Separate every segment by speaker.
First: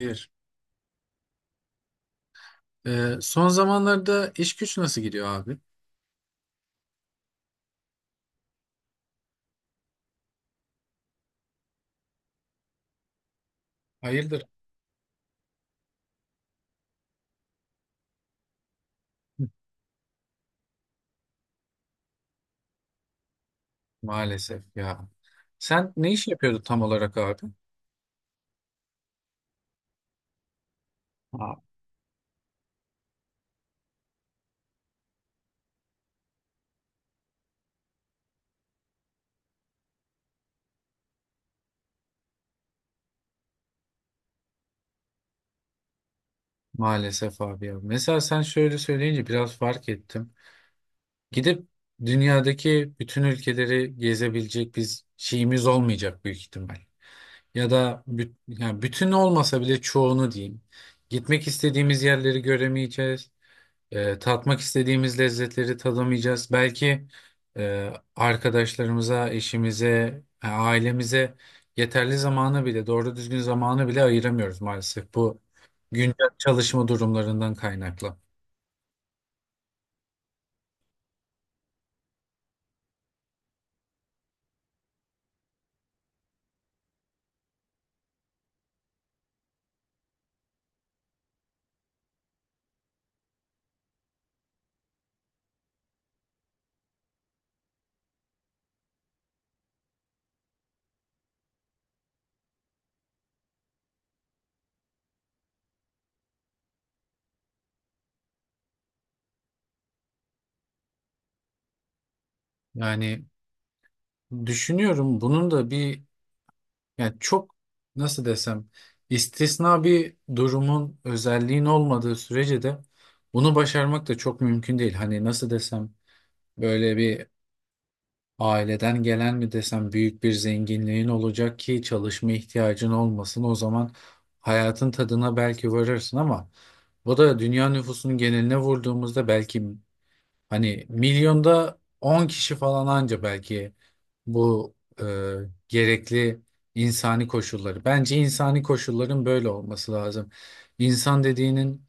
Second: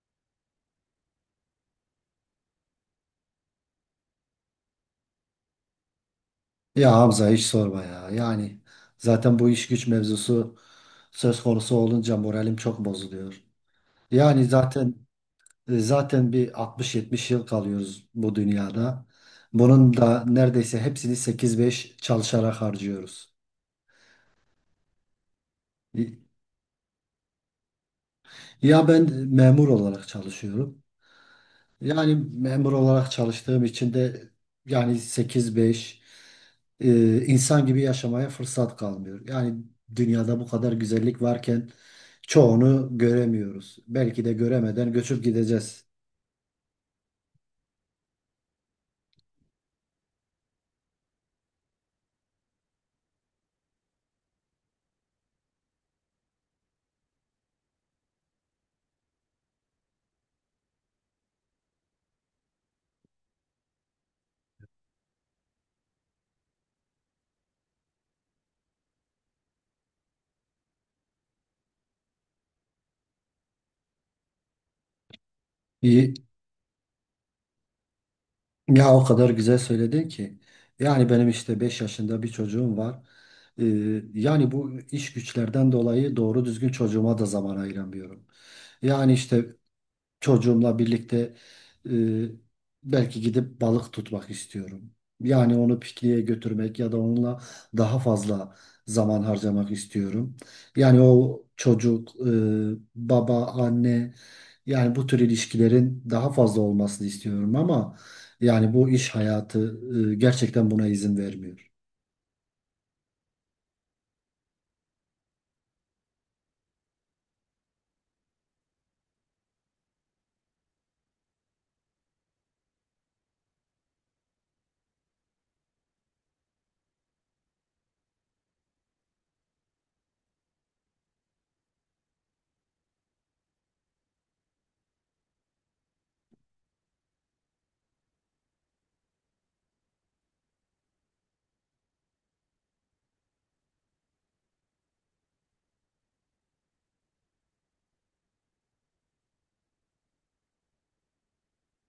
Speaker 1: Bir. Son zamanlarda iş güç nasıl gidiyor abi?
Speaker 2: Ya Hamza hiç sorma ya. Zaten bu iş güç mevzusu söz konusu olunca moralim çok bozuluyor. Yani
Speaker 1: Hayırdır?
Speaker 2: zaten zaten bir 60-70 yıl kalıyoruz bu dünyada. Bunun da neredeyse hepsini 8-5 çalışarak harcıyoruz.
Speaker 1: Maalesef ya. Sen ne iş yapıyordun tam olarak abi?
Speaker 2: Ya ben memur olarak çalışıyorum.
Speaker 1: Aa,
Speaker 2: Yani memur olarak çalıştığım için de yani 8-5 insan gibi yaşamaya fırsat kalmıyor. Yani dünyada bu kadar güzellik varken çoğunu göremiyoruz. Belki de göremeden göçüp gideceğiz.
Speaker 1: maalesef abi ya. Mesela sen şöyle söyleyince biraz fark ettim. Gidip dünyadaki bütün ülkeleri gezebilecek biz şeyimiz olmayacak büyük ihtimal. Ya da yani bütün olmasa bile çoğunu diyeyim. Gitmek istediğimiz yerleri göremeyeceğiz. Tatmak istediğimiz lezzetleri tadamayacağız. Belki arkadaşlarımıza, eşimize, ailemize yeterli zamanı bile, doğru düzgün zamanı bile ayıramıyoruz maalesef. Bu
Speaker 2: İyi.
Speaker 1: güncel çalışma durumlarından kaynaklı.
Speaker 2: Ya o kadar güzel söyledin ki. Yani benim işte 5 yaşında bir çocuğum var. E, Yani bu iş güçlerden dolayı doğru düzgün çocuğuma da zaman ayıramıyorum. Yani işte çocuğumla birlikte e, belki gidip balık tutmak istiyorum. Yani onu pikniğe götürmek ya da onunla daha fazla zaman harcamak istiyorum. Yani o çocuk, baba, anne yani bu tür ilişkilerin daha fazla olmasını istiyorum ama yani bu iş hayatı gerçekten buna izin vermiyor.
Speaker 1: Yani düşünüyorum bunun da bir yani çok nasıl desem istisna bir durumun özelliğin olmadığı sürece de bunu başarmak da çok mümkün değil. Hani nasıl desem böyle bir aileden gelen mi desem büyük bir zenginliğin olacak ki çalışma ihtiyacın olmasın. O zaman hayatın tadına belki varırsın ama bu da dünya nüfusunun geneline vurduğumuzda belki hani milyonda 10 kişi falan anca belki bu e, gerekli insani koşulları. Bence insani koşulların böyle olması lazım. İnsan dediğinin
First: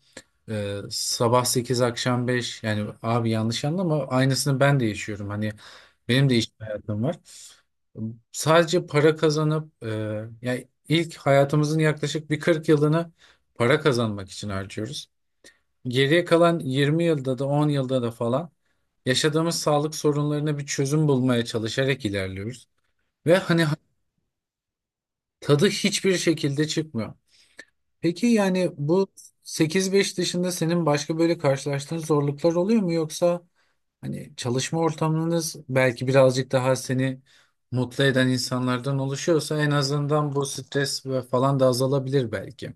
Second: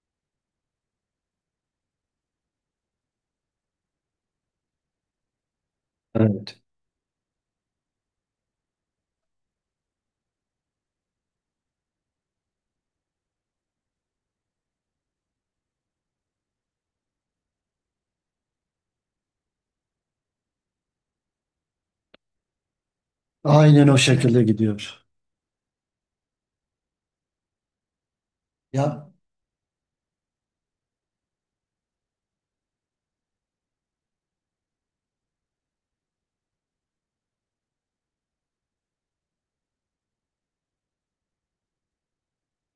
Speaker 1: sabah 8 akşam 5 yani abi yanlış anlama aynısını ben de yaşıyorum. Hani benim de iş
Speaker 2: Evet.
Speaker 1: hayatım var. Sadece para kazanıp yani ilk hayatımızın yaklaşık bir 40 yılını para kazanmak için harcıyoruz. Geriye kalan 20 yılda da 10 yılda da falan yaşadığımız sağlık sorunlarına bir çözüm bulmaya çalışarak ilerliyoruz. Ve hani
Speaker 2: Aynen o şekilde gidiyor.
Speaker 1: tadı hiçbir şekilde çıkmıyor. Peki yani bu
Speaker 2: Ya
Speaker 1: sekiz beş dışında senin başka böyle karşılaştığın zorluklar oluyor mu, yoksa hani çalışma ortamınız belki birazcık daha seni mutlu eden insanlardan oluşuyorsa en azından bu stres ve falan da azalabilir belki.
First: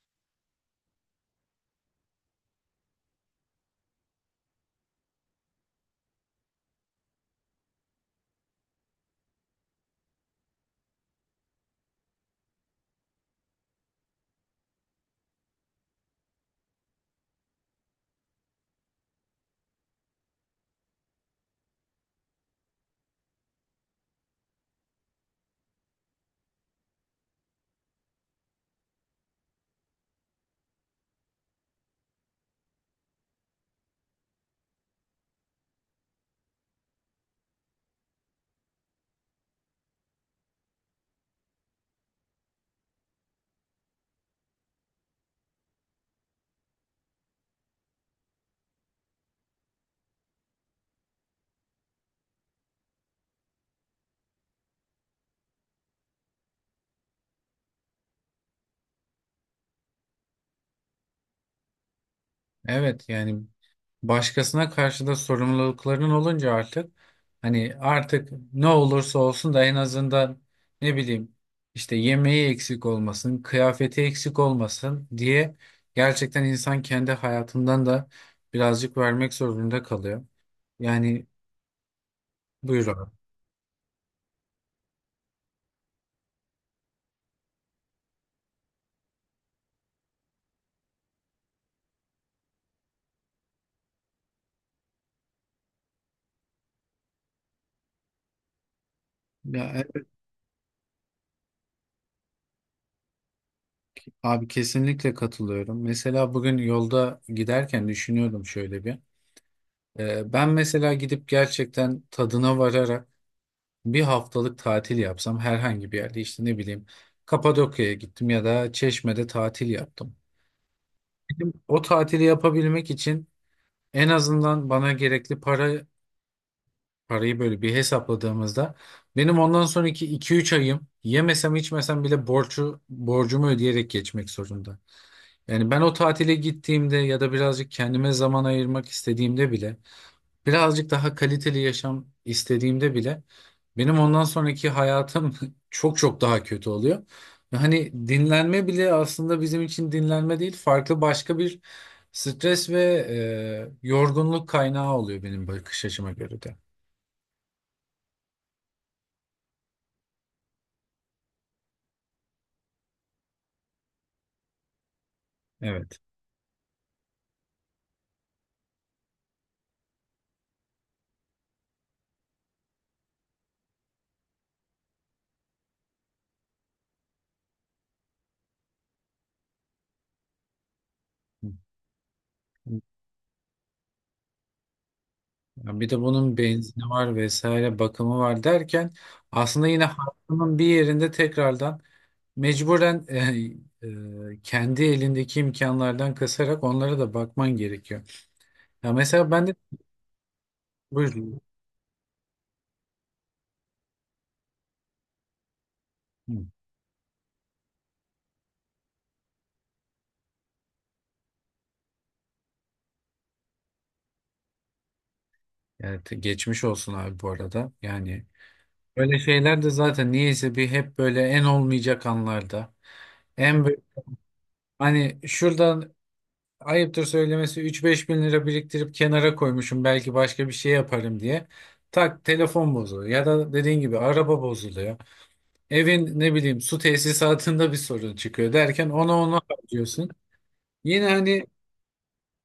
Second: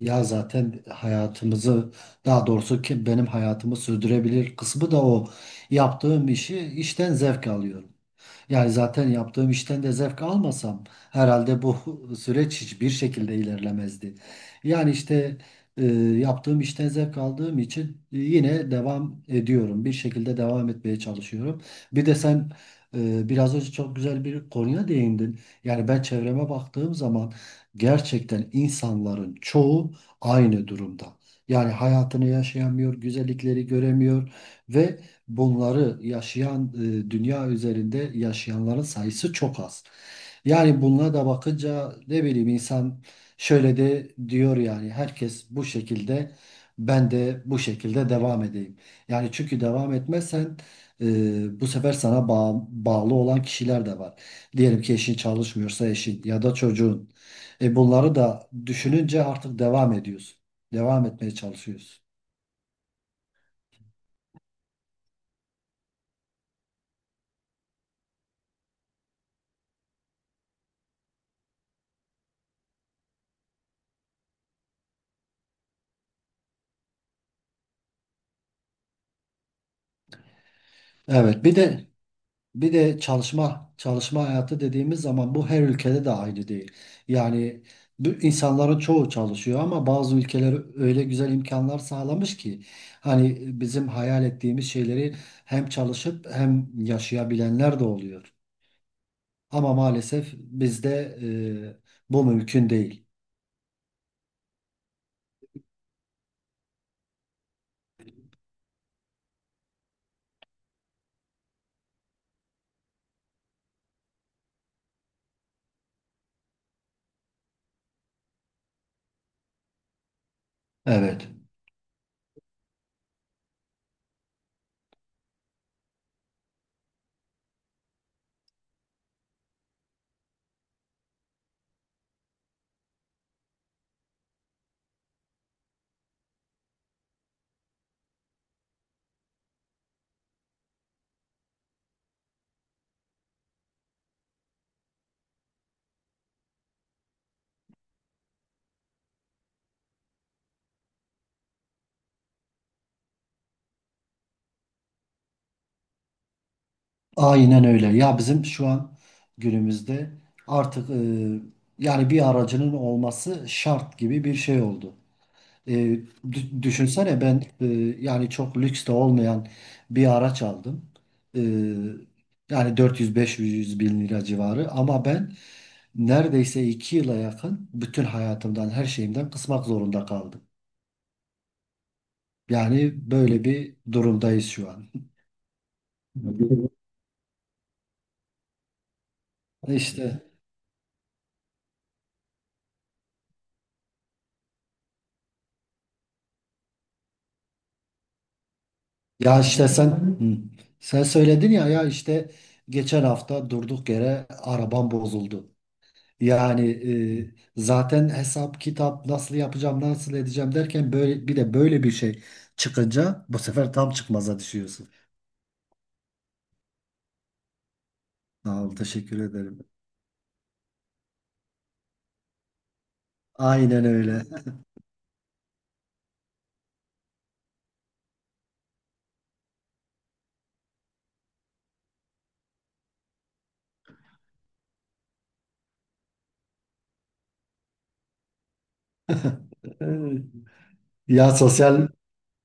Speaker 2: Ya zaten hayatımızı daha doğrusu ki benim hayatımı sürdürebilir kısmı da o yaptığım işi işten zevk alıyorum. Yani zaten yaptığım işten de zevk almasam herhalde bu süreç hiçbir şekilde ilerlemezdi. Yani işte e, yaptığım işten zevk aldığım için yine devam ediyorum. Bir şekilde devam etmeye çalışıyorum. Bir de sen biraz önce çok güzel bir konuya değindin. Yani ben çevreme baktığım zaman gerçekten insanların çoğu aynı durumda. Yani hayatını yaşayamıyor, güzellikleri göremiyor ve bunları yaşayan dünya üzerinde yaşayanların sayısı çok az. Yani bunlara da bakınca ne bileyim insan şöyle de diyor yani herkes bu şekilde ben de bu şekilde devam edeyim. Yani çünkü devam etmezsen bu sefer sana bağlı olan kişiler de var. Diyelim ki eşin çalışmıyorsa eşin ya da çocuğun. Bunları da düşününce artık devam ediyorsun. Devam etmeye çalışıyorsun.
Speaker 1: Evet, yani başkasına karşı da sorumlulukların olunca artık hani artık ne olursa olsun da en azından ne bileyim işte yemeği eksik olmasın, kıyafeti eksik olmasın diye gerçekten insan kendi hayatından da birazcık vermek zorunda kalıyor. Yani
Speaker 2: Evet bir de Bir
Speaker 1: buyur
Speaker 2: de
Speaker 1: abi.
Speaker 2: çalışma çalışma hayatı dediğimiz zaman bu her ülkede de aynı değil. Yani bu insanların çoğu çalışıyor ama bazı ülkeler öyle güzel imkanlar sağlamış ki hani bizim hayal ettiğimiz şeyleri hem çalışıp hem yaşayabilenler de oluyor. Ama
Speaker 1: Ya,
Speaker 2: maalesef bizde bu mümkün değil.
Speaker 1: abi kesinlikle katılıyorum. Mesela bugün yolda giderken düşünüyordum şöyle bir. Ben mesela gidip gerçekten tadına vararak bir haftalık tatil yapsam herhangi bir yerde işte ne bileyim Kapadokya'ya gittim ya da Çeşme'de tatil yaptım.
Speaker 2: Evet.
Speaker 1: Benim o tatili yapabilmek için en azından bana gerekli para parayı böyle bir hesapladığımızda benim ondan sonraki iki üç ayım yemesem içmesem bile borcumu ödeyerek geçmek zorunda. Yani ben o tatile gittiğimde ya da birazcık kendime zaman ayırmak istediğimde bile birazcık daha kaliteli yaşam istediğimde bile benim ondan sonraki hayatım çok çok daha kötü oluyor. Ve hani dinlenme bile aslında bizim için dinlenme değil, farklı başka bir stres ve yorgunluk kaynağı oluyor benim bakış açıma göre de.
Speaker 2: Aynen öyle. Ya bizim şu an günümüzde artık yani bir aracının olması şart gibi bir şey oldu. E,
Speaker 1: Evet.
Speaker 2: Düşünsene ben yani çok lüks de olmayan bir araç aldım. E, Yani 400-500 bin lira civarı ama ben neredeyse 2 yıla yakın bütün hayatımdan her şeyimden kısmak zorunda kaldım. Yani böyle bir durumdayız şu an.
Speaker 1: Ya, bir de bunun benzini var vesaire bakımı var derken aslında yine
Speaker 2: İşte
Speaker 1: hayatının bir yerinde tekrardan mecburen kendi elindeki imkanlardan kasarak onlara da bakman gerekiyor. Ya mesela
Speaker 2: ya
Speaker 1: ben de
Speaker 2: işte sen hı. sen
Speaker 1: buyurun.
Speaker 2: söyledin ya ya işte geçen hafta durduk yere arabam bozuldu.
Speaker 1: Hı.
Speaker 2: Yani zaten hesap kitap nasıl yapacağım nasıl edeceğim derken böyle bir şey çıkınca bu sefer tam çıkmaza düşüyorsun.
Speaker 1: Geçmiş olsun abi bu arada. Yani
Speaker 2: Sağ ol,
Speaker 1: böyle
Speaker 2: teşekkür ederim.
Speaker 1: şeyler de zaten niyeyse bir hep böyle en olmayacak anlarda. En bö-
Speaker 2: Aynen öyle.
Speaker 1: Hani şuradan ayıptır söylemesi üç beş bin lira biriktirip kenara koymuşum belki başka bir şey yaparım diye. Tak telefon bozuluyor ya da dediğin gibi araba bozuluyor. Evin ne bileyim su tesisatında bir sorun çıkıyor derken ona harcıyorsun. Yine
Speaker 2: Ya
Speaker 1: hani
Speaker 2: sosyal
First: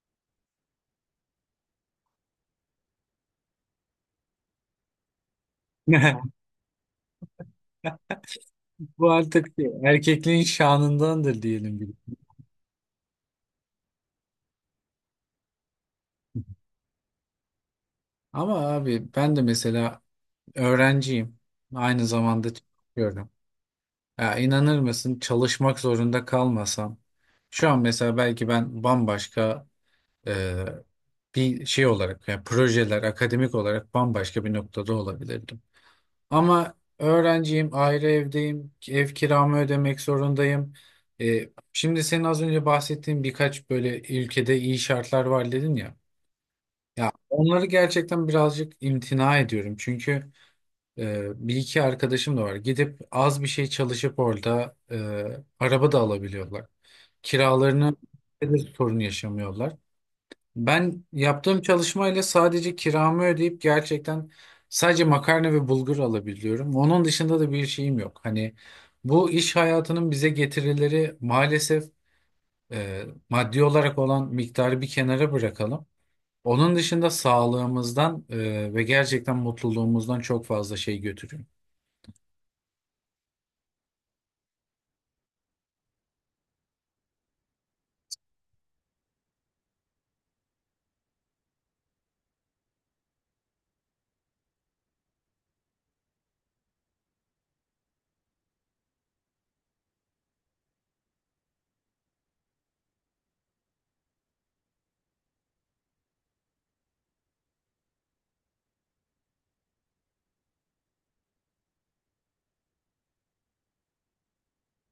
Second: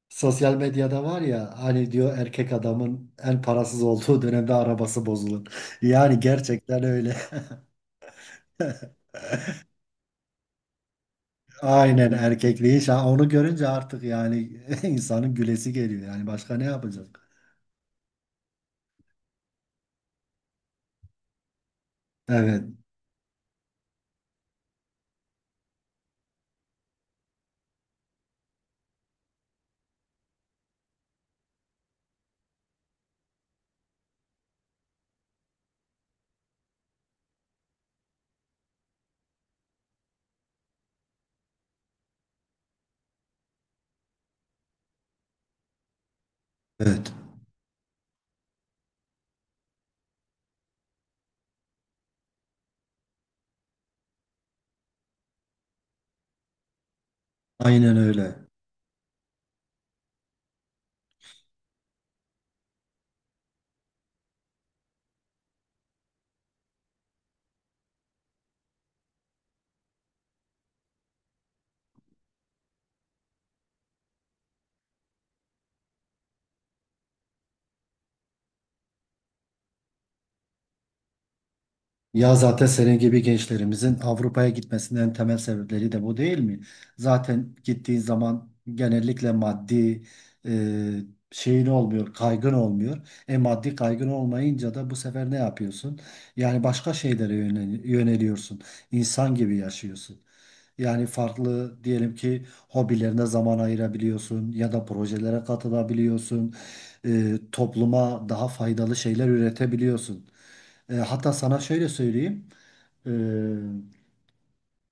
Speaker 2: sosyal medyada var ya hani diyor erkek adamın en parasız olduğu dönemde arabası bozulur. Yani gerçekten öyle.
Speaker 1: bu artık erkekliğin şanındandır diyelim.
Speaker 2: Aynen erkekliği. Onu görünce artık yani insanın gülesi geliyor. Yani başka ne yapacak?
Speaker 1: Ama abi ben de mesela öğrenciyim. Aynı zamanda
Speaker 2: Evet.
Speaker 1: çalışıyorum. Ya inanır mısın, çalışmak zorunda kalmasam şu an mesela belki ben bambaşka e, bir şey olarak yani projeler akademik olarak bambaşka bir noktada olabilirdim. Ama öğrenciyim, ayrı evdeyim, ev kiramı ödemek zorundayım. E, şimdi senin az önce bahsettiğin birkaç böyle ülkede iyi şartlar var dedin ya. Ya
Speaker 2: Evet.
Speaker 1: onları gerçekten birazcık imtina ediyorum. Çünkü bir iki arkadaşım da var. Gidip az bir şey çalışıp orada araba da alabiliyorlar. Kiralarını
Speaker 2: Aynen öyle.
Speaker 1: de sorun yaşamıyorlar. Ben yaptığım çalışmayla sadece kiramı ödeyip gerçekten sadece makarna ve bulgur alabiliyorum. Onun dışında da bir şeyim yok. Hani bu iş hayatının bize getirileri maalesef e, maddi olarak olan miktarı bir kenara bırakalım. Onun dışında sağlığımızdan ve gerçekten mutluluğumuzdan çok fazla şey götürüyor.
Speaker 2: Ya zaten senin gibi gençlerimizin Avrupa'ya gitmesinin en temel sebepleri de bu değil mi? Zaten gittiğin zaman genellikle maddi e, şeyin olmuyor, kaygın olmuyor. E maddi kaygın olmayınca da bu sefer ne yapıyorsun? Yani başka şeylere yöneliyorsun. İnsan gibi yaşıyorsun. Yani farklı diyelim ki hobilerine zaman ayırabiliyorsun ya da projelere katılabiliyorsun. Topluma daha faydalı şeyler üretebiliyorsun. Hatta sana şöyle söyleyeyim. E,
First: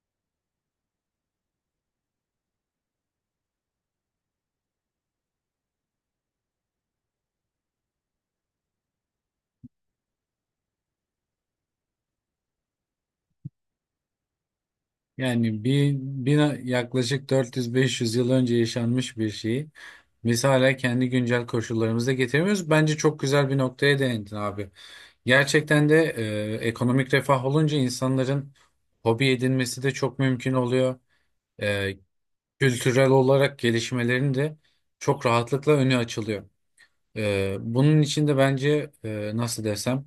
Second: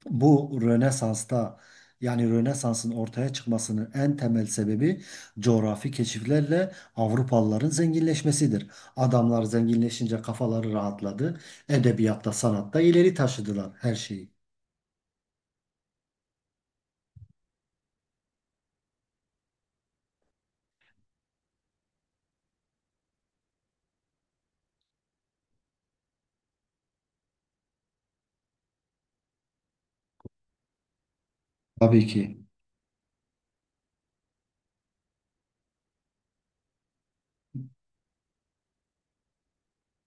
Speaker 2: Bu Rönesans'ta yani Rönesans'ın ortaya çıkmasının en temel sebebi coğrafi keşiflerle Avrupalıların zenginleşmesidir. Adamlar zenginleşince kafaları rahatladı. Edebiyatta, sanatta ileri taşıdılar her şeyi.
Speaker 1: Yani bir, bir yaklaşık 400-500 yıl önce yaşanmış bir şeyi biz hala kendi güncel koşullarımıza getiremiyoruz. Bence çok güzel bir noktaya değindin abi. Gerçekten de ekonomik refah olunca insanların hobi edinmesi de çok mümkün oluyor. E,
Speaker 2: Tabii ki.
Speaker 1: Kültürel olarak gelişmelerin de çok rahatlıkla önü açılıyor. Bunun için de bence nasıl desem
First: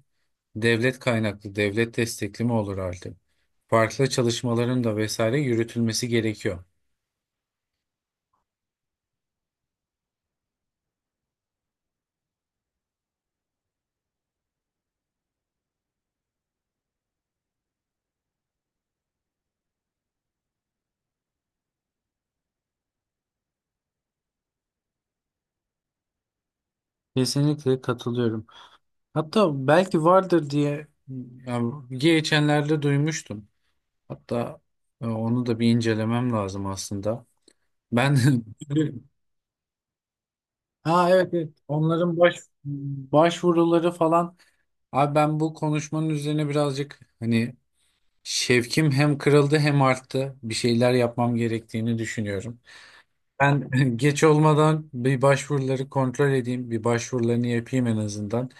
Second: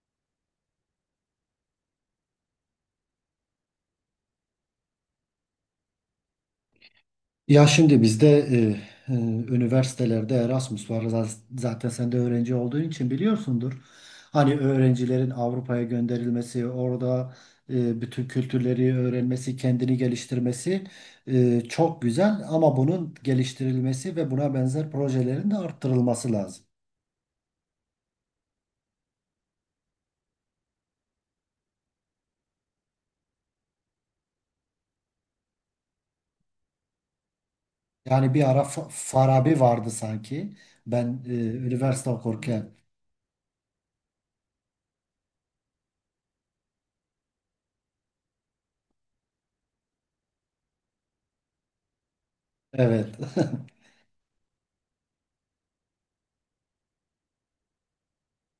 Speaker 1: devlet kaynaklı, devlet destekli mi olur artık? Farklı çalışmaların da vesaire yürütülmesi gerekiyor.
Speaker 2: Ya şimdi bizde e, e, üniversitelerde Erasmus var. Zaten sen de öğrenci olduğun için biliyorsundur. Hani öğrencilerin Avrupa'ya gönderilmesi, orada bütün kültürleri öğrenmesi, kendini geliştirmesi çok güzel. Ama bunun geliştirilmesi ve buna benzer projelerin de arttırılması lazım.
Speaker 1: Kesinlikle katılıyorum. Hatta belki vardır diye yani geçenlerde duymuştum. Hatta onu da bir incelemem lazım aslında. Ben
Speaker 2: Yani bir ara Farabi vardı sanki.
Speaker 1: ha
Speaker 2: Ben
Speaker 1: evet, evet.
Speaker 2: üniversite
Speaker 1: Onların
Speaker 2: okurken.
Speaker 1: başvuruları falan. Abi ben bu konuşmanın üzerine birazcık hani şevkim hem kırıldı hem arttı. Bir şeyler yapmam gerektiğini düşünüyorum.
Speaker 2: Evet.
Speaker 1: Ben geç olmadan bir başvuruları kontrol edeyim. Bir başvurularını yapayım en azından.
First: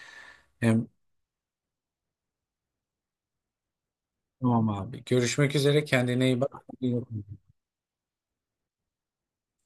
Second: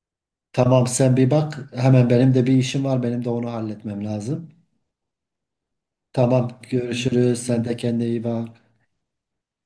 Speaker 1: Hem
Speaker 2: Tamam sen bir bak. Hemen benim de bir işim var. Benim de onu halletmem lazım.
Speaker 1: tamam abi. Görüşmek üzere. Kendine iyi bak.
Speaker 2: Tamam
Speaker 1: İyi bak.
Speaker 2: görüşürüz. Sen de kendine iyi bak.